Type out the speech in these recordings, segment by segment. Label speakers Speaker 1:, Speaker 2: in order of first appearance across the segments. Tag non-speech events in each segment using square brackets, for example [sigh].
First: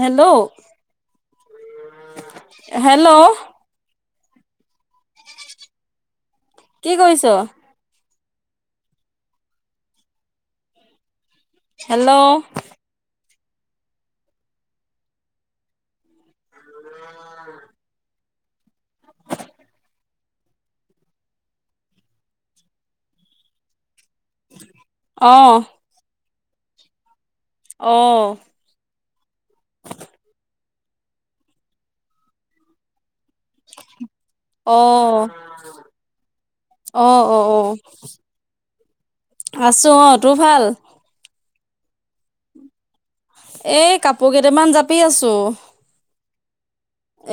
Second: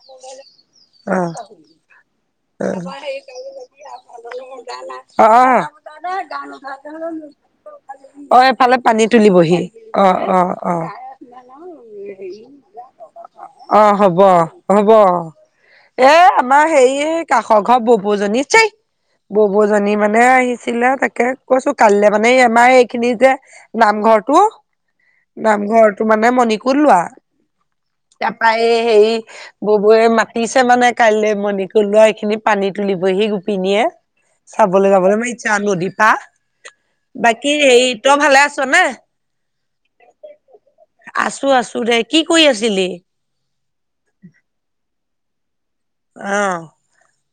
Speaker 1: Hello
Speaker 2: আহ
Speaker 1: hello
Speaker 2: উ অ অ
Speaker 1: কি কৰিছ?
Speaker 2: অ এফালে পানী তুলিবহি অ অ অ
Speaker 1: হেল্ল'
Speaker 2: অ হব হব এ আমাৰ সেই কাষৰ ঘৰ বোবুজনী চেই ববৌজনী মানে আহিছিলে তাকে কৈছো কালিলে মানে আমাৰ এইখিনি যে নামঘৰ
Speaker 1: অ
Speaker 2: নামঘৰটো মানে মণিকোত লোৱা
Speaker 1: অ অ
Speaker 2: তাপা এই হে ববৌয়ে মাতিছে মানে কাইলে মণিকুট লোৱা এইখিনি পানী তুলি বহি গো পিনীয়ে চাবলে যাবলে ইমান ইচ্ছা নদী পা
Speaker 1: অ অ
Speaker 2: বাকী
Speaker 1: অ
Speaker 2: সেই তই ভালে আছ নে
Speaker 1: আছো অ তোৰ ভাল
Speaker 2: আছো আছো দে কি কৰি আছিলি
Speaker 1: এই কাপোৰ কেইটামান জাপি আছো
Speaker 2: অ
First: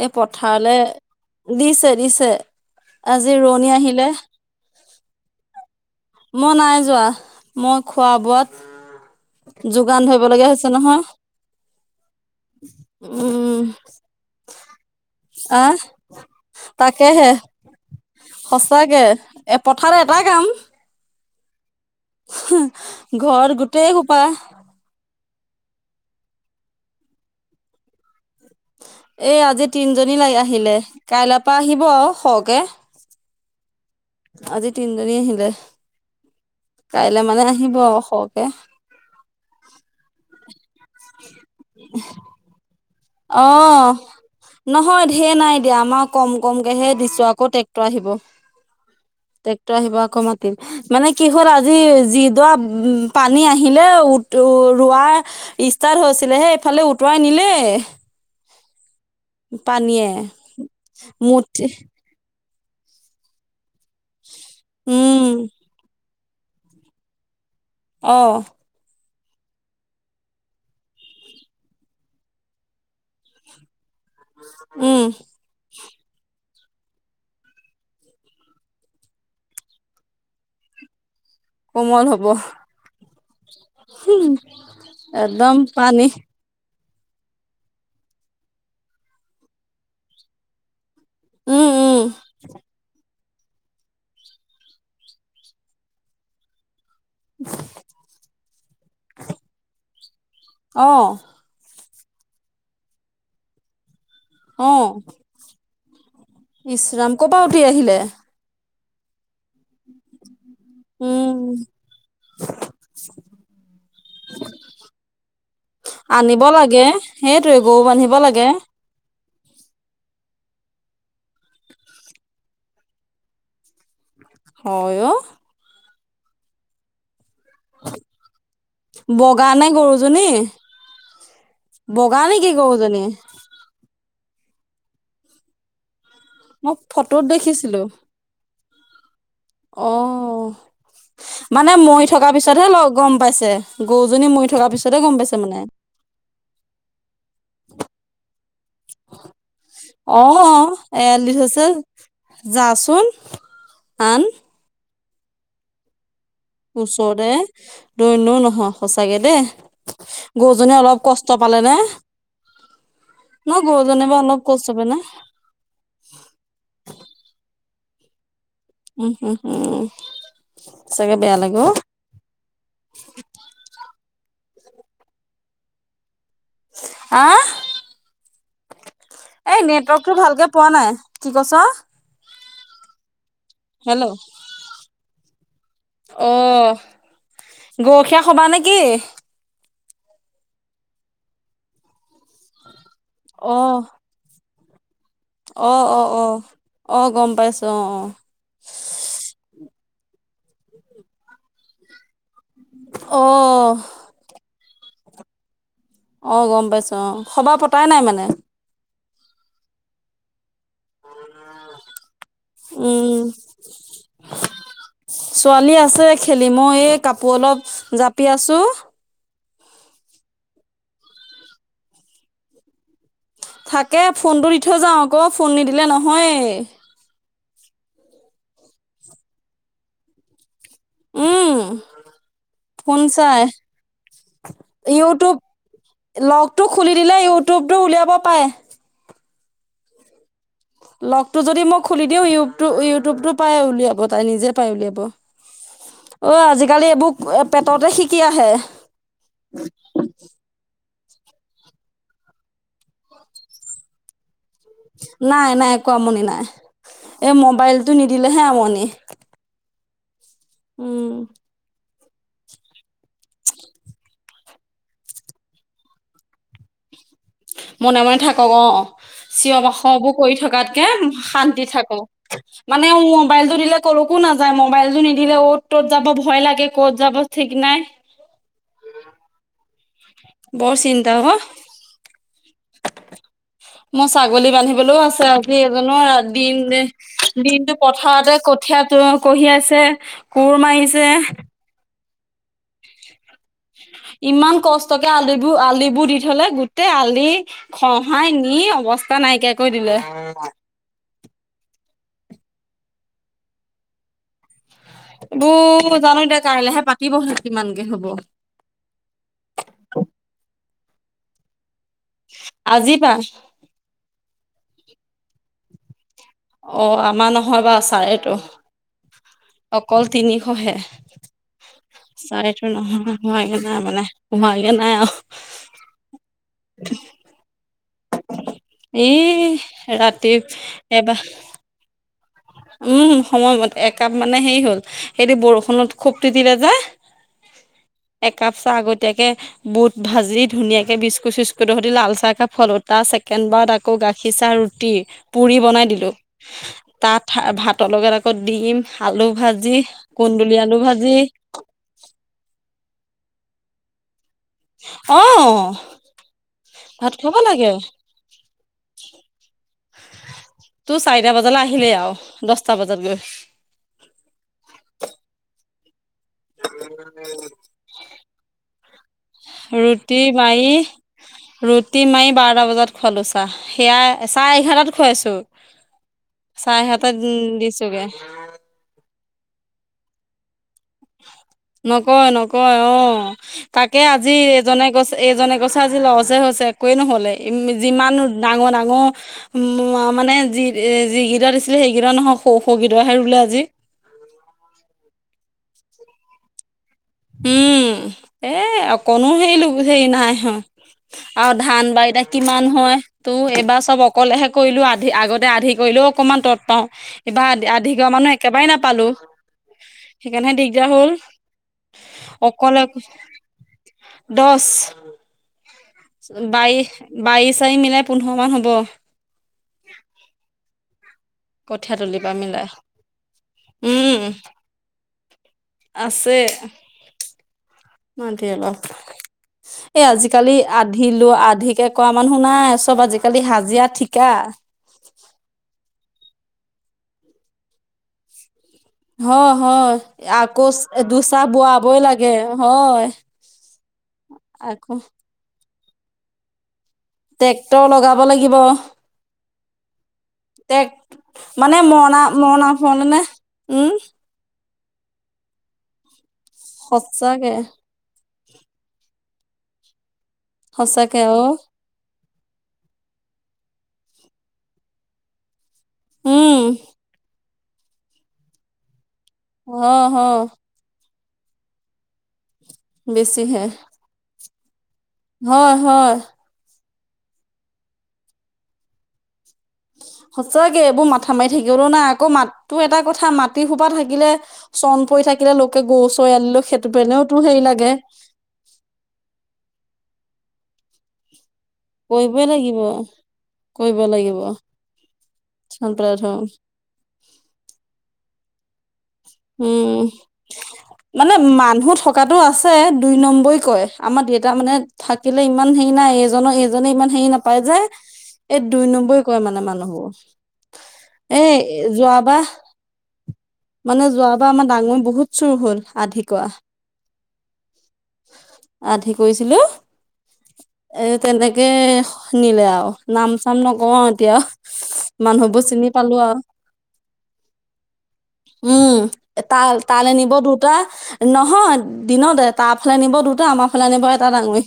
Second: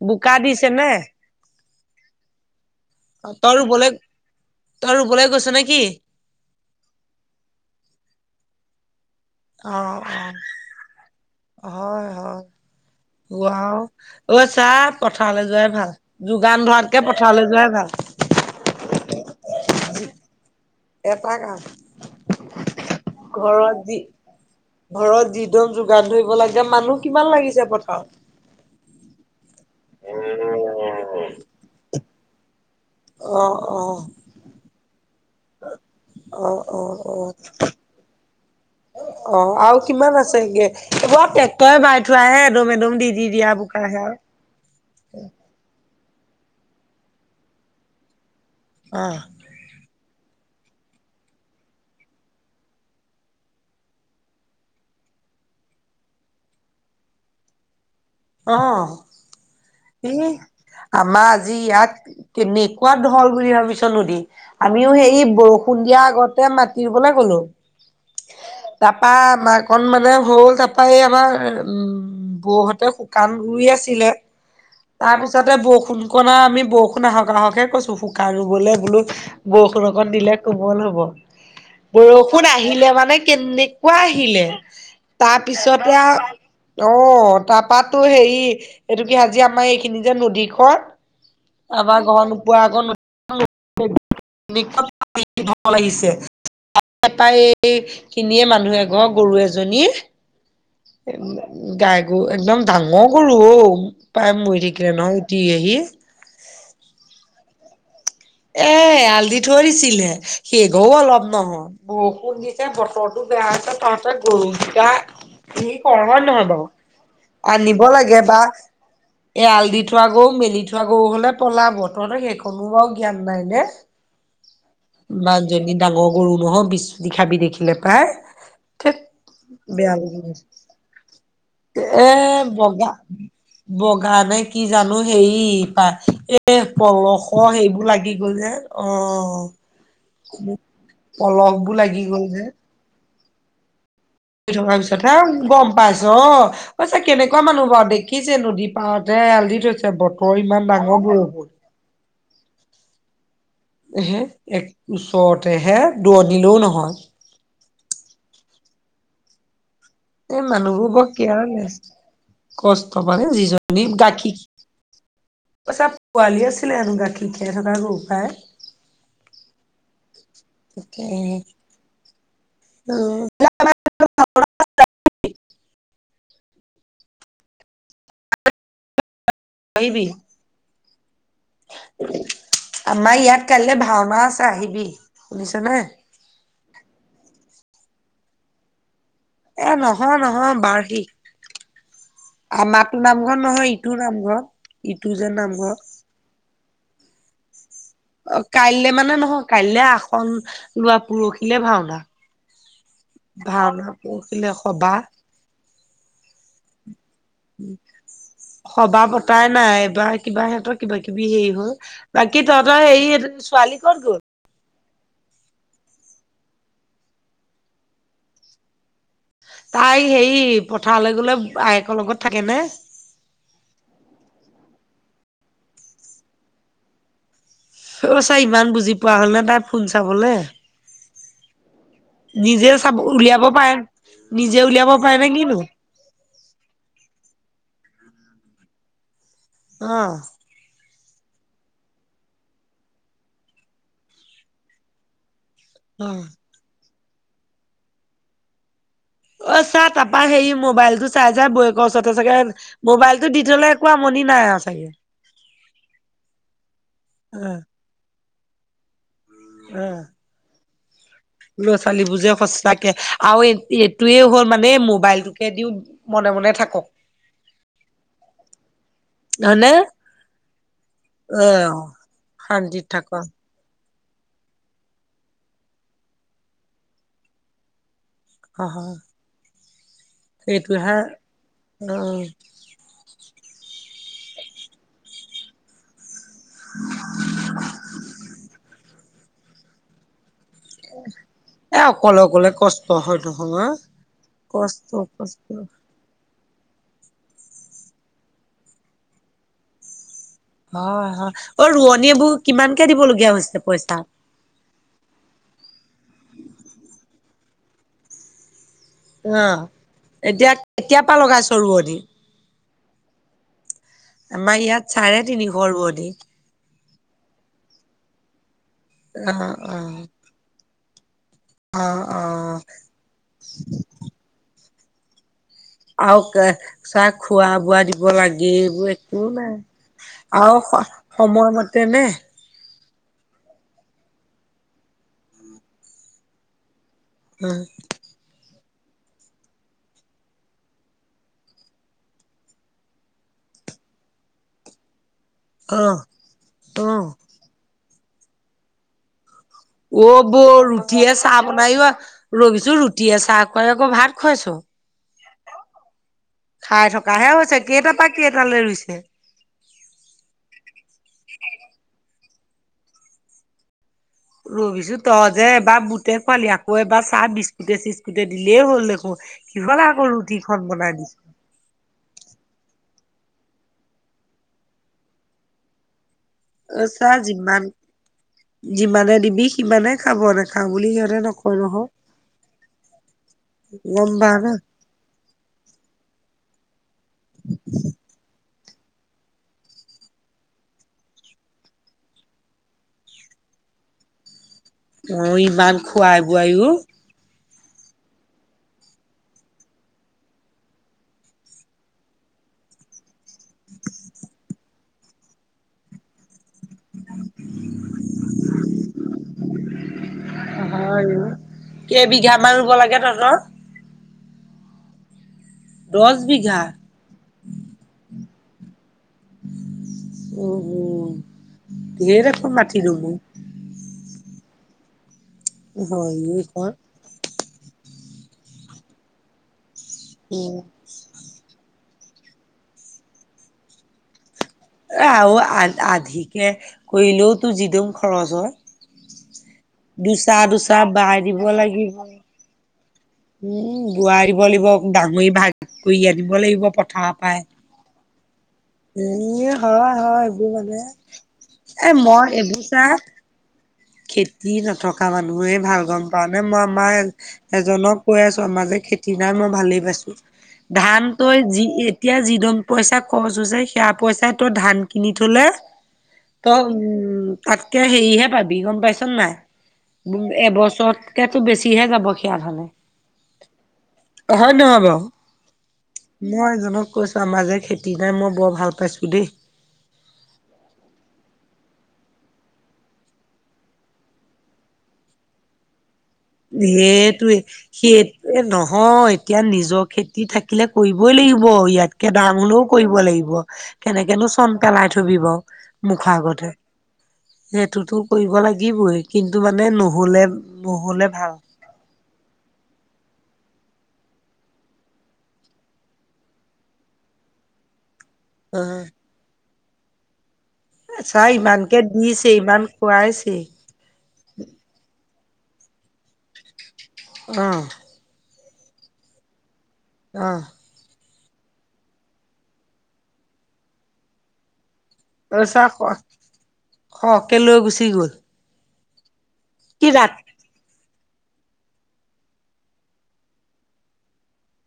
Speaker 1: এই
Speaker 2: বোকা দিছে
Speaker 1: পথাৰলে
Speaker 2: নে
Speaker 1: দিছে দিছে আজি
Speaker 2: অ তই
Speaker 1: ৰোৱনী
Speaker 2: ৰুবলে
Speaker 1: আহিলে
Speaker 2: তই ৰুবলে গৈছ নে কি
Speaker 1: মই নাই যোৱা মই খোৱা বোৱাত যোগান
Speaker 2: আহ
Speaker 1: ধৰিব লগীয়া হৈছে নহয়
Speaker 2: অ হয় হয় গোৱা
Speaker 1: উম
Speaker 2: অ আচ্ছা পথাৰলে যোৱাই
Speaker 1: আহ
Speaker 2: ভাল যোগান ধৰাতকে
Speaker 1: তাকেহে
Speaker 2: পথাৰলে যোৱাই ভাল
Speaker 1: সঁচাকে এ পথাৰত এটা কাম
Speaker 2: এটা কাম
Speaker 1: ঘৰত গোটেই সোপা
Speaker 2: ঘৰত যিদম যোগান ধৰিব লাগে মানুহ কিমান লাগিছে পথাৰত
Speaker 1: এই আজি তিনজনী লাগ আহিলে কাইলে পৰা আহিব সৰকে
Speaker 2: অ অ
Speaker 1: আজি তিনিজনী আহিলে
Speaker 2: অ' অ'
Speaker 1: কাইলে
Speaker 2: অ'
Speaker 1: মানে আহিব সৰকে
Speaker 2: অ আৰু কিমান আছে গে এইবোৰ আও ট্ৰেক্টৰে বাই থোৱাহে এদম এদম দি দি
Speaker 1: অ
Speaker 2: দিয়া বোকাহ হে আও
Speaker 1: নহয় ঢেৰ নাই দিয়া আমাৰ কম কমকেহে দিছো আকৌ ট্ৰেক্টৰ আহিব
Speaker 2: অ
Speaker 1: ট্ৰেক্টৰ আহিব আকৌ মাতি মানে কি হ'ল আজি যি দৱা উ পানী আহিলে উ উত ৰোৱা ষ্টাৰ্ট হৈছিলে হে এইফালে উটোৱাই নিলে
Speaker 2: অ উম আমাৰ আজি
Speaker 1: মুঠি
Speaker 2: ইয়াত কেনেকুৱা ঢল বুলি ভাবিছ নদী আমিও সেই
Speaker 1: উম
Speaker 2: বৰষুণ দিয়া আগতে মানে সাতুৰিবলে গ'লো
Speaker 1: অ
Speaker 2: তাৰপা মাকন মানে হ'ল তাৰপা এই আমাৰ উম বৌহতে শুকান শুই আছিলে
Speaker 1: উম
Speaker 2: তাৰ পিছতে বৰষুণ কণা আমি বৰষুণ আহক আহকে কৈছো বোকা ৰুবলে বোলো বৰষুণ অকণ দিলে কোমল হ'ব
Speaker 1: কোমল হ'ব
Speaker 2: বৰষুণ আহিলে মানে কেনেকুৱা আহিলে
Speaker 1: একদম
Speaker 2: তাৰপিছতে
Speaker 1: পানী
Speaker 2: আৱ অ তাৰপাতো হেৰি এইটো কি আাজি আমাৰ এইখিনি যে নদীখন
Speaker 1: উম উম
Speaker 2: আমাৰ ঘৰ নোপোৱা আগত [unintelligible] লাগিছে তাপা তাই এই খিনিয়ে মানুহ এঘৰ গৰু এজনীৰ
Speaker 1: অ
Speaker 2: গাই গৰু একদম ডাঙৰ গৰু অঔ পাই মৰি
Speaker 1: অ
Speaker 2: থাকিলে নহয় [unintelligible]
Speaker 1: ইচৰাম ক'ৰ পৰা উটি আহিলে
Speaker 2: এ এয়াল দি থৈ দিছিলে সেঘও অলপ
Speaker 1: উম
Speaker 2: নহয় বৰষুণ দিছে বতৰটো বেয়া হৈছে তহতে গৰুকেইটা কি কৰো হয়
Speaker 1: আনিব
Speaker 2: নহয় বাৱ
Speaker 1: লাগে সেইটোৱে গৰু
Speaker 2: আনিব
Speaker 1: বান্ধিব
Speaker 2: লাগে বা এয়াল দি থোৱা গৰু মেলি থোৱা গৰু হলে পলাব তহতৰ সেইকনো বাৰু জ্ঞান নাই নে
Speaker 1: হয় অ
Speaker 2: বা যদি ডাঙৰ গৰু হয় বিশ বিঘা নেপাই থেইত
Speaker 1: বগা নে
Speaker 2: বেয়া
Speaker 1: গৰুজনী
Speaker 2: লাগিলে এ
Speaker 1: বগা নেকি
Speaker 2: বগা
Speaker 1: গৰুজনী
Speaker 2: বগানে কি জানো হেই পা এ
Speaker 1: মই ফটোত
Speaker 2: পলসৰ সেইবোৰ
Speaker 1: দেখিছিলো
Speaker 2: দি গ'ল যে অ
Speaker 1: অ মানে
Speaker 2: পলসবোৰ লাগি
Speaker 1: মৰি থকা পিছতহে গম পাইছে গৰুজনী
Speaker 2: মৰি থকাৰ
Speaker 1: পিছতে গম পাইছে
Speaker 2: পিছতহে
Speaker 1: মানে
Speaker 2: গম পাইছে অ ছা কেনেকুৱা মানুহ বাৱ দেখিছে নদী সিহঁতে এয়াল দি থৈছে
Speaker 1: অ
Speaker 2: বতৰ ইমান ডাঙৰ বৰষুণ
Speaker 1: [unintelligible] যা চোন
Speaker 2: এহে এক ওচৰতে হে দৌৰ দিলেও নহয়
Speaker 1: দৈ এনেও নহয় সচাকে দেই
Speaker 2: এই
Speaker 1: গৰুজনীয়ে
Speaker 2: মানুহবোৰ
Speaker 1: অলপ
Speaker 2: বৰ
Speaker 1: কষ্ট পালে
Speaker 2: কেয়াৰলেছ
Speaker 1: নে
Speaker 2: কষ্ট মানে
Speaker 1: অ
Speaker 2: যিজনী
Speaker 1: গৰুজনী বাৱ অলপ কষ্ট পালে নে
Speaker 2: কৈছে পোৱালি আছিলে হেনো গাখীৰ খীয়াই থকা গৰু পাই
Speaker 1: উম হম হম সচাকে বেয়া লাগে অ
Speaker 2: অ
Speaker 1: আহ এই
Speaker 2: আহিবি
Speaker 1: নেটৱৰ্কটো ভালকে পোৱা নাই কি কৈছ
Speaker 2: আমাৰ ইয়াত কাইলে
Speaker 1: হেল্ল'
Speaker 2: ভাওনা আছে আহিবি শুনিছ নাই
Speaker 1: অ গৰখীয়া হবা নে কি
Speaker 2: এ নহয় নহয় বাৰহি আমাৰটো নামঘৰ
Speaker 1: অ
Speaker 2: নহয় ইটোৰ নামঘৰ ইটো যে
Speaker 1: অ
Speaker 2: নামঘৰ
Speaker 1: অ অ অ গম পাইছো অ অ
Speaker 2: অ কাইলে মানে নহয় কাইলে আসন লোৱা পৰহিলে ভাওনা
Speaker 1: অ
Speaker 2: [unintelligible]
Speaker 1: অ
Speaker 2: পৰখিলে সবাহ
Speaker 1: অৱ গম পাইছো অৱ।
Speaker 2: সবাহ পতাই নাই এইবাৰ কিবা সিহঁতৰ কিবা কিবি হেই হ'ল বাকী তহঁতৰ
Speaker 1: উম
Speaker 2: হে ছোৱালী ক'ত গ'ল?
Speaker 1: ছোৱালী আছে খেলি মই এই কাপোৰ অলপ জাপি আছো।
Speaker 2: তাই হেৰি পথাৰলৈ গ'লে বাইয়েকৰ লগত থাকেনে!
Speaker 1: থাকে ফোনটো দি থৈ যাওঁ আকৌ ফোন নিদিলে নহয়ে।
Speaker 2: অ ছাই ইমান বুজি পোৱা হ'ল ন তাই ফোন চাবলে।
Speaker 1: উম
Speaker 2: নিজে চাব
Speaker 1: ফোন চাই
Speaker 2: উলিয়াব পাৰে, নিজে উলিয়াব পাৰে নে
Speaker 1: ইউটিউব
Speaker 2: কিনু!
Speaker 1: লগটো খুলি দিলে ইউটিউবটো উলিয়াব পাৰে।
Speaker 2: অৱ।
Speaker 1: লগতটো যদি মই খুলি দিওঁ ইউ ইউটিউবতটো পাই উলিয়াব তাই নিজে পাই উলিয়াব। অ আজিকালি এইবোৰ পেটতে শিকি আহে।
Speaker 2: অ চাৰ্ট তাৰপা হেৰি মোবাইল টো চাই যাই বয়েকৰ ওচৰতে থাকে মোবাইলতটো দি থ'লে একো আমনি নাই আৰু চাগে
Speaker 1: নাই নাই একো আমনি নাই এই
Speaker 2: অ',
Speaker 1: মোবাইলটো নিদিলেহে আমনি।
Speaker 2: হে
Speaker 1: উম।
Speaker 2: ল'ৰা ছোৱালীবোৰে যে সচাঁকে আৰু এইটোৱে হ'ল মানে মোবাইলটোকে দিওঁ মনে মনে থাকক।
Speaker 1: মনে মনে থাকক অৱ। চিঞৰ
Speaker 2: হয়নে
Speaker 1: বাখবোৰ কৰি থকাতকে শান্তি
Speaker 2: অ'।
Speaker 1: থাকক,
Speaker 2: শান্তিত
Speaker 1: মানে
Speaker 2: থাকক
Speaker 1: মোবাইলতটো দিলে কলৈকো নাযায় মোবাইল টো নিদিলে অতি ত'ত যাব ভয় লাগে ক'ত যাব ঠিক নাই।
Speaker 2: [unintelligible]
Speaker 1: বৰ
Speaker 2: সেইটোহে
Speaker 1: চিন্তা অ'।
Speaker 2: অ'।
Speaker 1: মোৰ ছাগলী বান্ধিবলৈওঁ আছে আজি এজনো দিন দিনটো পথাৰতে কঠিয়া কঢ়িয়াই আছে। কোৰ মাৰিছে।
Speaker 2: এ অকলে অকলে কষ্ট তহৰ ধংসনত।
Speaker 1: ইমান কষ্টকে আলিবোৰ আলিবোৰ দি থলে গোটেই আলি খহাই নি অৱস্থা নাইকিয়া কৰি দিলে।
Speaker 2: হয় হয় অ' ৰোৱনী এইবোৰ কিমানকে দিবলগীয়া হৈছে পইচা?
Speaker 1: এইবোৰ জানো এতিয়া কাইলৈহে পাতিবহে কিমানকে হ'ব।
Speaker 2: অ এতিয়া কেতিয়াৰ পৰা লগাইছ ৰোৱনী?
Speaker 1: আজিপা।
Speaker 2: আমাৰ ইয়াত চাৰে তিনিশ ৰোৱনী।
Speaker 1: অ আমাৰ নহয় বাৰ চাৰেটো
Speaker 2: অ অ
Speaker 1: অকল তিনিশহে।
Speaker 2: অ অ
Speaker 1: চাৰিটো নহয় সোমাইে নাই মানে সোমাইে নাই আৰু
Speaker 2: আৰু কে চাহ খোৱা বোৱা দি দিৱ লাগিবই একো
Speaker 1: এই
Speaker 2: নাই
Speaker 1: ৰাতি
Speaker 2: আৰু
Speaker 1: এবাৰ
Speaker 2: সময়মতে নে
Speaker 1: উম সময়মতে একাপ মানে হেৰি হ'ল সেইটো বৰষুণত খোব তিতিলে যে
Speaker 2: উম।
Speaker 1: একাপ চাহ আগতীয়াকে বুট ভাজি ধুনীয়াকে বিস্কুট চিক্টুত ট সতে লাল চাহ কাপ খোৱালো তাৰ চছেকেণ্ড বাৰত আকৌ গাখীৰ চাহ ৰুতি ৰুতি, পুৰি বনাই দিলোঁ।
Speaker 2: অ
Speaker 1: ভা, ভাতৰ লগে আকৌ দি দিম, আলু ভাজি
Speaker 2: অ বৌ
Speaker 1: কুন্দুলি আলু
Speaker 2: ৰুটিয়ে
Speaker 1: ভাজি
Speaker 2: চাহ বনাইও, ৰবিছো ৰুটি চাহ খোৱাই আকৌ ভাত খুৱাইছ।
Speaker 1: অ,
Speaker 2: খাই
Speaker 1: ভাত
Speaker 2: থকাহে
Speaker 1: খাব
Speaker 2: হৈছে,
Speaker 1: লাগে
Speaker 2: কেইটাৰ পৰা কেইটালৈ ৰুইছে?
Speaker 1: তোৰ চাৰিটা বজালে আহিলে আৰু দছটা বজাত গৈ।
Speaker 2: ৰবজি তই যে এবাৰ বুটে খোৱালি, আকৌ এবাৰ চাহ বিস্কুটে-চিস্কুটে দিলেই হ'ল দেখো বোলে, আকৌ
Speaker 1: ৰুটি
Speaker 2: ৰুতিখন
Speaker 1: মাৰি
Speaker 2: বনাই দিছ
Speaker 1: [inaudible] বাৰটা বজাত খোৱালোঁ চাহ, সেয়াই চাহ এঘাৰটাত খুৱাইছোঁ। ছাৰে
Speaker 2: অ চা
Speaker 1: এঘাৰটাত দি,
Speaker 2: যিমান
Speaker 1: দিছোগে।
Speaker 2: যিমানে দিবি, সিমানে খাব নাখাওঁ বুলি সিহঁত
Speaker 1: নকয়, নকয়, অ, তাকে
Speaker 2: গম
Speaker 1: আজি
Speaker 2: পাৱ না
Speaker 1: এজনে গৈছে এজনে কৈছে, আজি লজে হৈছে একোৱেই নহ'লে ই যিমান ডাঙৰ, ডাঙৰ মানে যি যিকেইটা দিছিলে সেইকেইটা নহওঁক সৰু সৰু গীতাহে ৰুলে আজি।
Speaker 2: অ, ইমান খোৱাই-বোৱাইও।
Speaker 1: উম, এ, অকনো হে, হেৰি নাই হোৱা। আৰু ধান বা এতিয়া কিমান হয়? তো, এইবাৰ চ'ব অকলেহে কৰিলো আধি আগতে আধি কৰিলেও, অকনমান তৎ পাওঁ। এইবাৰ আধিঘা, মানুহ একেবাৰেই নাপালো, সেইকাৰণেহে দিগদাৰ
Speaker 2: হয়
Speaker 1: হ'ল।
Speaker 2: অ কেইবিঘা মান ৰুব লাগে তহঁতৰ?
Speaker 1: দছ।
Speaker 2: দহ বিঘা
Speaker 1: বাই, বাইচাৰি মিলাই পোন্ধৰ মান হ'ব।
Speaker 2: উম, উম,
Speaker 1: কঠীয়া তলিৰ পৰা
Speaker 2: গিয়েৰে ক'ত
Speaker 1: মিলাই
Speaker 2: মাটি ৰ
Speaker 1: উম,
Speaker 2: হয়,
Speaker 1: আছে
Speaker 2: নিখন
Speaker 1: মাটি অলপ, এই
Speaker 2: এ
Speaker 1: আজিকালি আ আধি লো, আধিকে কৰা মানুহ নাই, চ'ব আজিকালি হাজিৰা, ঠিকা।
Speaker 2: আৰু আ, আধিকে কৰিলেওতো যি দিম খৰচ হয়।
Speaker 1: হয়, হয়,
Speaker 2: দুচা
Speaker 1: আকৌ
Speaker 2: দুচা বাই দিব
Speaker 1: দুচাহ
Speaker 2: লাগিব।
Speaker 1: বোৱাবই লাগে, হয়।
Speaker 2: উম, বোৱাই দিব লাগিব
Speaker 1: আকৌ
Speaker 2: ডাঙৰি ভাগ কৰি আনিব লাগিব পথাৰৰ পৰাই।
Speaker 1: ট্ৰেক্টৰ লগাব লাগিব।
Speaker 2: এ হয় হয় এইবোৰ
Speaker 1: তে,
Speaker 2: মানে
Speaker 1: মানে
Speaker 2: এ
Speaker 1: মৰনা,
Speaker 2: মই এইবোৰ
Speaker 1: মৰনা
Speaker 2: চা
Speaker 1: ফো, মানে। উম,
Speaker 2: খেতি নথকা মানুহেই ভাল গম পা, নে মই আমাৰ
Speaker 1: সঁচাকে
Speaker 2: এজনক কৈ আছো আমাৰ যে খেতি নাই মই ভালেই পাইছো, ধান
Speaker 1: সঁচাকে
Speaker 2: তই
Speaker 1: অ
Speaker 2: যি এতিয়া যিদম পইচা খৰচ হৈছে, সেয়া পইচাই তই ধান কিনি থলে। তই উম, তাতকে হেৰিহে পাবি গম পাইছোন
Speaker 1: হয় হয়
Speaker 2: নাই। এবছৰতকে বেছিহে যাব সেয়া ধানে।
Speaker 1: বেছি হে।
Speaker 2: হয, নে নহয় বা
Speaker 1: হয়, হয়।
Speaker 2: মই, এজনক কৈছো আমাৰ যে খেতি নাই মই বৰ ভাল পাইছো দেই।
Speaker 1: সঁচাকৈ এইবোৰ মাথা মাৰি থাকিবলৈও নাই, আকৌ মাতটো এটা কথা মাটি সোপা থাকিলে। চন, পৰি থাকিলে লোকে গৰু চৈ, আনিলে সেইটো
Speaker 2: সেইটোৱে
Speaker 1: পেনেওতো হেৰি
Speaker 2: সি
Speaker 1: লাগে।
Speaker 2: এ, নহয় এতিয়া নিজৰ খেতি থাকিলে কৰিবই লাগিব ইয়াত [unintelligible] দাম
Speaker 1: কৰিবই
Speaker 2: হ'লেও
Speaker 1: লাগিব
Speaker 2: কৰিব লাগিব।
Speaker 1: কৰিব
Speaker 2: কেনেকেনো
Speaker 1: লাগিব
Speaker 2: চোন পেলাই থবি বাৰু
Speaker 1: চন
Speaker 2: মুখৰ
Speaker 1: পেলাই থওঁ
Speaker 2: আগতে। সেইটোতো কৰিব লাগিবই। কিন্তু মানে,
Speaker 1: উম
Speaker 2: নহ'লে, নহ'লে ভাল
Speaker 1: মানে, মানুহ থকাতো আছে, দুই নম্বৰী কৰে। আমাৰ দেউতা মানে, থাকিলে ইমান হেৰি নাই, এজনৰ এজনে ইমান সেৰি নাপায় যে!
Speaker 2: অ
Speaker 1: এই, দুই নম্বৰী কৰে মানে, মানুহবোৰ।
Speaker 2: চা
Speaker 1: এ
Speaker 2: ইমানকে দিছেই,
Speaker 1: যোৱাবাৰ
Speaker 2: ইমান খুৱাইছেই!
Speaker 1: মানে, যোৱাবাৰ আমাৰ, ডাঙৰী বহুত চুৰ হ'ল আধি কৰা।
Speaker 2: অ'!
Speaker 1: আধি কৰিছিলোঁ।
Speaker 2: অ'!
Speaker 1: এ, তেনেকে নিলে আৰু নাম-চাম নকওঁ আৰু এতিয়া।
Speaker 2: [unintelligible]
Speaker 1: মানুহবোৰ চিনি পালো আৰু
Speaker 2: সৰহকে লৈ গুচি গ'ল।
Speaker 1: উম! তাল,
Speaker 2: কি
Speaker 1: তালে
Speaker 2: ৰাত
Speaker 1: নিব দুটা। নহয়! দিনতে। তাৰ ফালে নিব দুটা, আমাৰ ফালে নিব এটা ডাঙৰী।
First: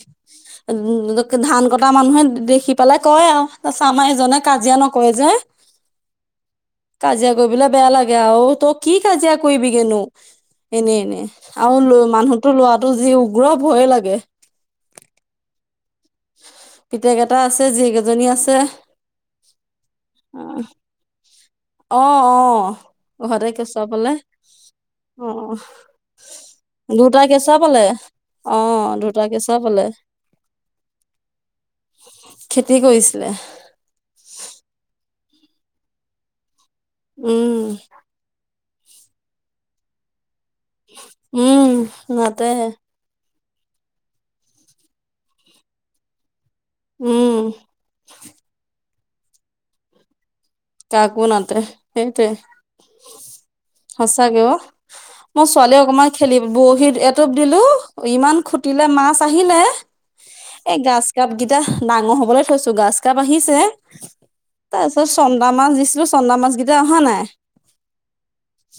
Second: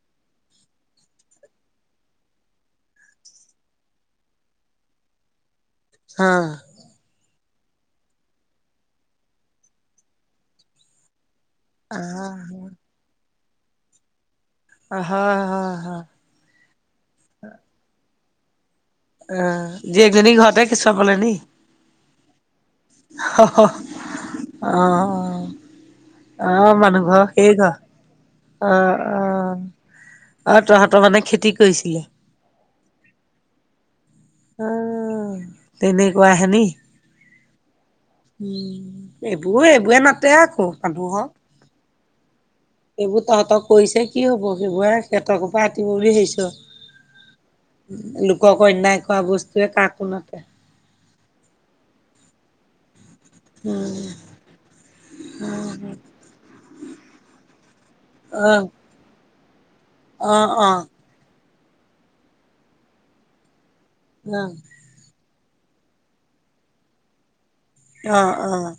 Speaker 1: [unintelligible] ধান কটা মানুহে, দেখি পালে কয় আৰু! তাৰপাছত, আমাৰ এইজনে কাজিয়া নকৰে যে।
Speaker 2: অ'!
Speaker 1: কাজিয়া কৰিবলে বেয়া লাগে আৰু! তই কি কাজিয়া কৰিবিগেনো! এনে, এনে। আৰু [unintelligible]
Speaker 2: আহ
Speaker 1: মানুহতো লোৱাটো যি উগ্ৰ, ভয়ে লাগে!
Speaker 2: হয়, হয়, হয়!
Speaker 1: পিতেক এটা আছে, জীয়েক এজনী আছে।
Speaker 2: অ' জীয়েকজনী ঘৰতে
Speaker 1: [unintelligible]
Speaker 2: কেঁচুৱাপালে নি?
Speaker 1: অ' অ'! ঘৰত
Speaker 2: অ'
Speaker 1: কেঁচুৱা পালে। অ'!
Speaker 2: অ' মানুহ ঘৰ
Speaker 1: দুটা
Speaker 2: সেই
Speaker 1: কেঁচুৱা
Speaker 2: ঘৰ
Speaker 1: পালে, অ'! দুটা কেঁচুৱা পালে।
Speaker 2: অ'! তহঁতৰ মানে, খেতি কৰিছিলে?
Speaker 1: খেতি কৰিছিলে।
Speaker 2: অ'! তেনেকুৱা [unintelligible]
Speaker 1: উম!
Speaker 2: উম, এইবোৰে- এইবোৰে মাতে, আকৌ।
Speaker 1: উম, মাতে।
Speaker 2: সেইবোৰ তহঁতক কৰিছে, কি হ'ব! সেইবোৰে সিহঁতৰ ঘৰ পৰা, আঁতৰিব বুলি ভাবিছ।
Speaker 1: উম
Speaker 2: লোকক অন্যায় কৰা বস্তুয়ে কাকো নাতে।
Speaker 1: কাকো নাতে, সেইটোৱে!
Speaker 2: অ'
Speaker 1: সঁচাকে অ'! মই, ছোৱালীয়ে অকমান খেলি, বৰশী এটোপ দিলোঁ, ইমান
Speaker 2: অ'
Speaker 1: খুটিলে মাছ! আহিলে?
Speaker 2: অ'
Speaker 1: এ,
Speaker 2: অ'
Speaker 1: গাছ কাপ কেইটা ডাঙৰ হ'বলৈ থৈছোঁ, গাছ কাপ আহিছে।
Speaker 2: [unintelligible]
Speaker 1: তাৰপিছত, চন্দা মাছ দিছিলোঁ, চন্দা মাছ কেইটা অহা নাই।
Speaker 2: অ' অ'!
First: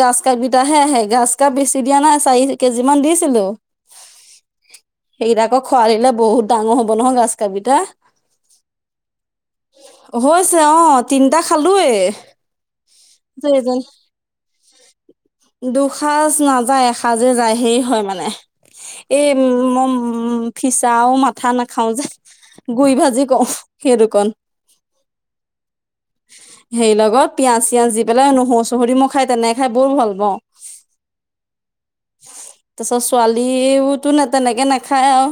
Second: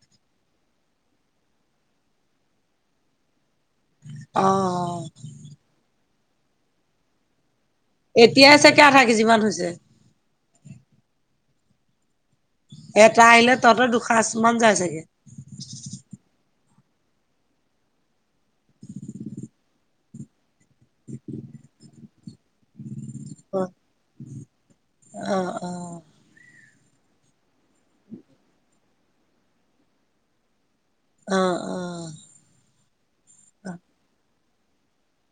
Speaker 1: গাছ কাপ কিটাহে আহে। গাজ কাপ বেছি দিয়া নাই, চাৰি কেজি মান দিছিলোঁ।
Speaker 2: অ' অ'!
Speaker 1: সেইকেইটা আকৌ, খোৱাই দিলে বহুত ডাঙৰ হ'ব নহয়, গাছ কাপ কিটা।
Speaker 2: এতিয়াই চাগে, আধা কেজি মান হৈছে।
Speaker 1: হৈছে অ'! তিনিটা খালোৱে।
Speaker 2: এটা আহিলে, তহঁতৰ দুসাঁজ মান যায় চাগে?
Speaker 1: দুসাঁজ নাযায়, এসাঁজে যায়, সেই হয় মানে। এই, [unintelligible] ফিচাও মাথা নাখাওঁ যে, গুই ভাজি ক সেইটো কণ
Speaker 2: অ অ
Speaker 1: সেই লগত পিয়াজ চিয়াজ দি পেলাই নহৰু চহৰু দি মই খাই তেনেকে খাই বৰ ভাল পাওঁ
Speaker 2: অ অ
Speaker 1: তা-চত ছোৱালীবো তো নে তেনেকে নেখাই আউ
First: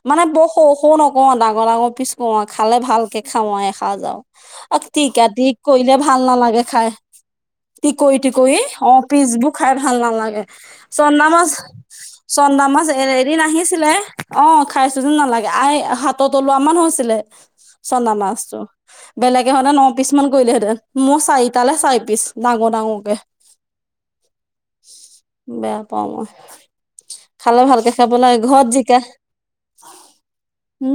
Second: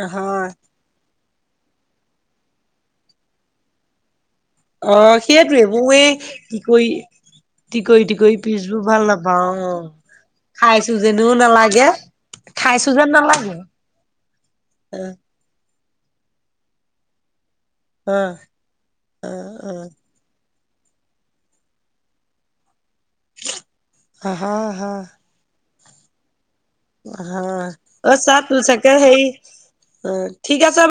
Speaker 2: অ',
Speaker 1: মানে
Speaker 2: হয়
Speaker 1: বৰ সৰু সৰু নকও ডাঙৰ ডাঙৰ পিছ কৰোঁ খালে ভালকে খাওঁ আৰু এসাঁজ আও অ টিকাটিক
Speaker 2: সেইটোৱে মোৰ
Speaker 1: কৰিলে
Speaker 2: এই
Speaker 1: ভাল নালাগে
Speaker 2: টিকৰি
Speaker 1: খাই টিকৰি টিকৰি
Speaker 2: পিছবোৰ
Speaker 1: অ
Speaker 2: ভাল নাপাওঁ
Speaker 1: পিছবোৰ
Speaker 2: অ
Speaker 1: খাই ভাল নালাগে
Speaker 2: খাইছো
Speaker 1: চন্দা
Speaker 2: যেনেও
Speaker 1: মাছ
Speaker 2: নালাগে
Speaker 1: চন্দা মাছ
Speaker 2: খাইছো
Speaker 1: এ
Speaker 2: যেন
Speaker 1: এদিন
Speaker 2: নালাগে
Speaker 1: আহিছিলে অ খাইছোঁ
Speaker 2: অ
Speaker 1: যেন নালাগে আই হা-ত তলোৱা মান হৈছিলে চন্দা
Speaker 2: অ
Speaker 1: মাছটো
Speaker 2: অ
Speaker 1: বেলেগে হলে ন পিচ মান কৰিলেহেঁতেন মই চাৰিটালে চাৰি পিচ ডাঙৰ ডাঙৰকে
Speaker 2: আ-হা হা
Speaker 1: বেয়া পাওঁ মই
Speaker 2: হ
Speaker 1: খালে ভালকে খাব
Speaker 2: অ
Speaker 1: লাগে
Speaker 2: চাহ তো
Speaker 1: ঘৰত
Speaker 2: চাগে
Speaker 1: জিকা
Speaker 2: সেই অ ঠিক আছে
Speaker 1: উম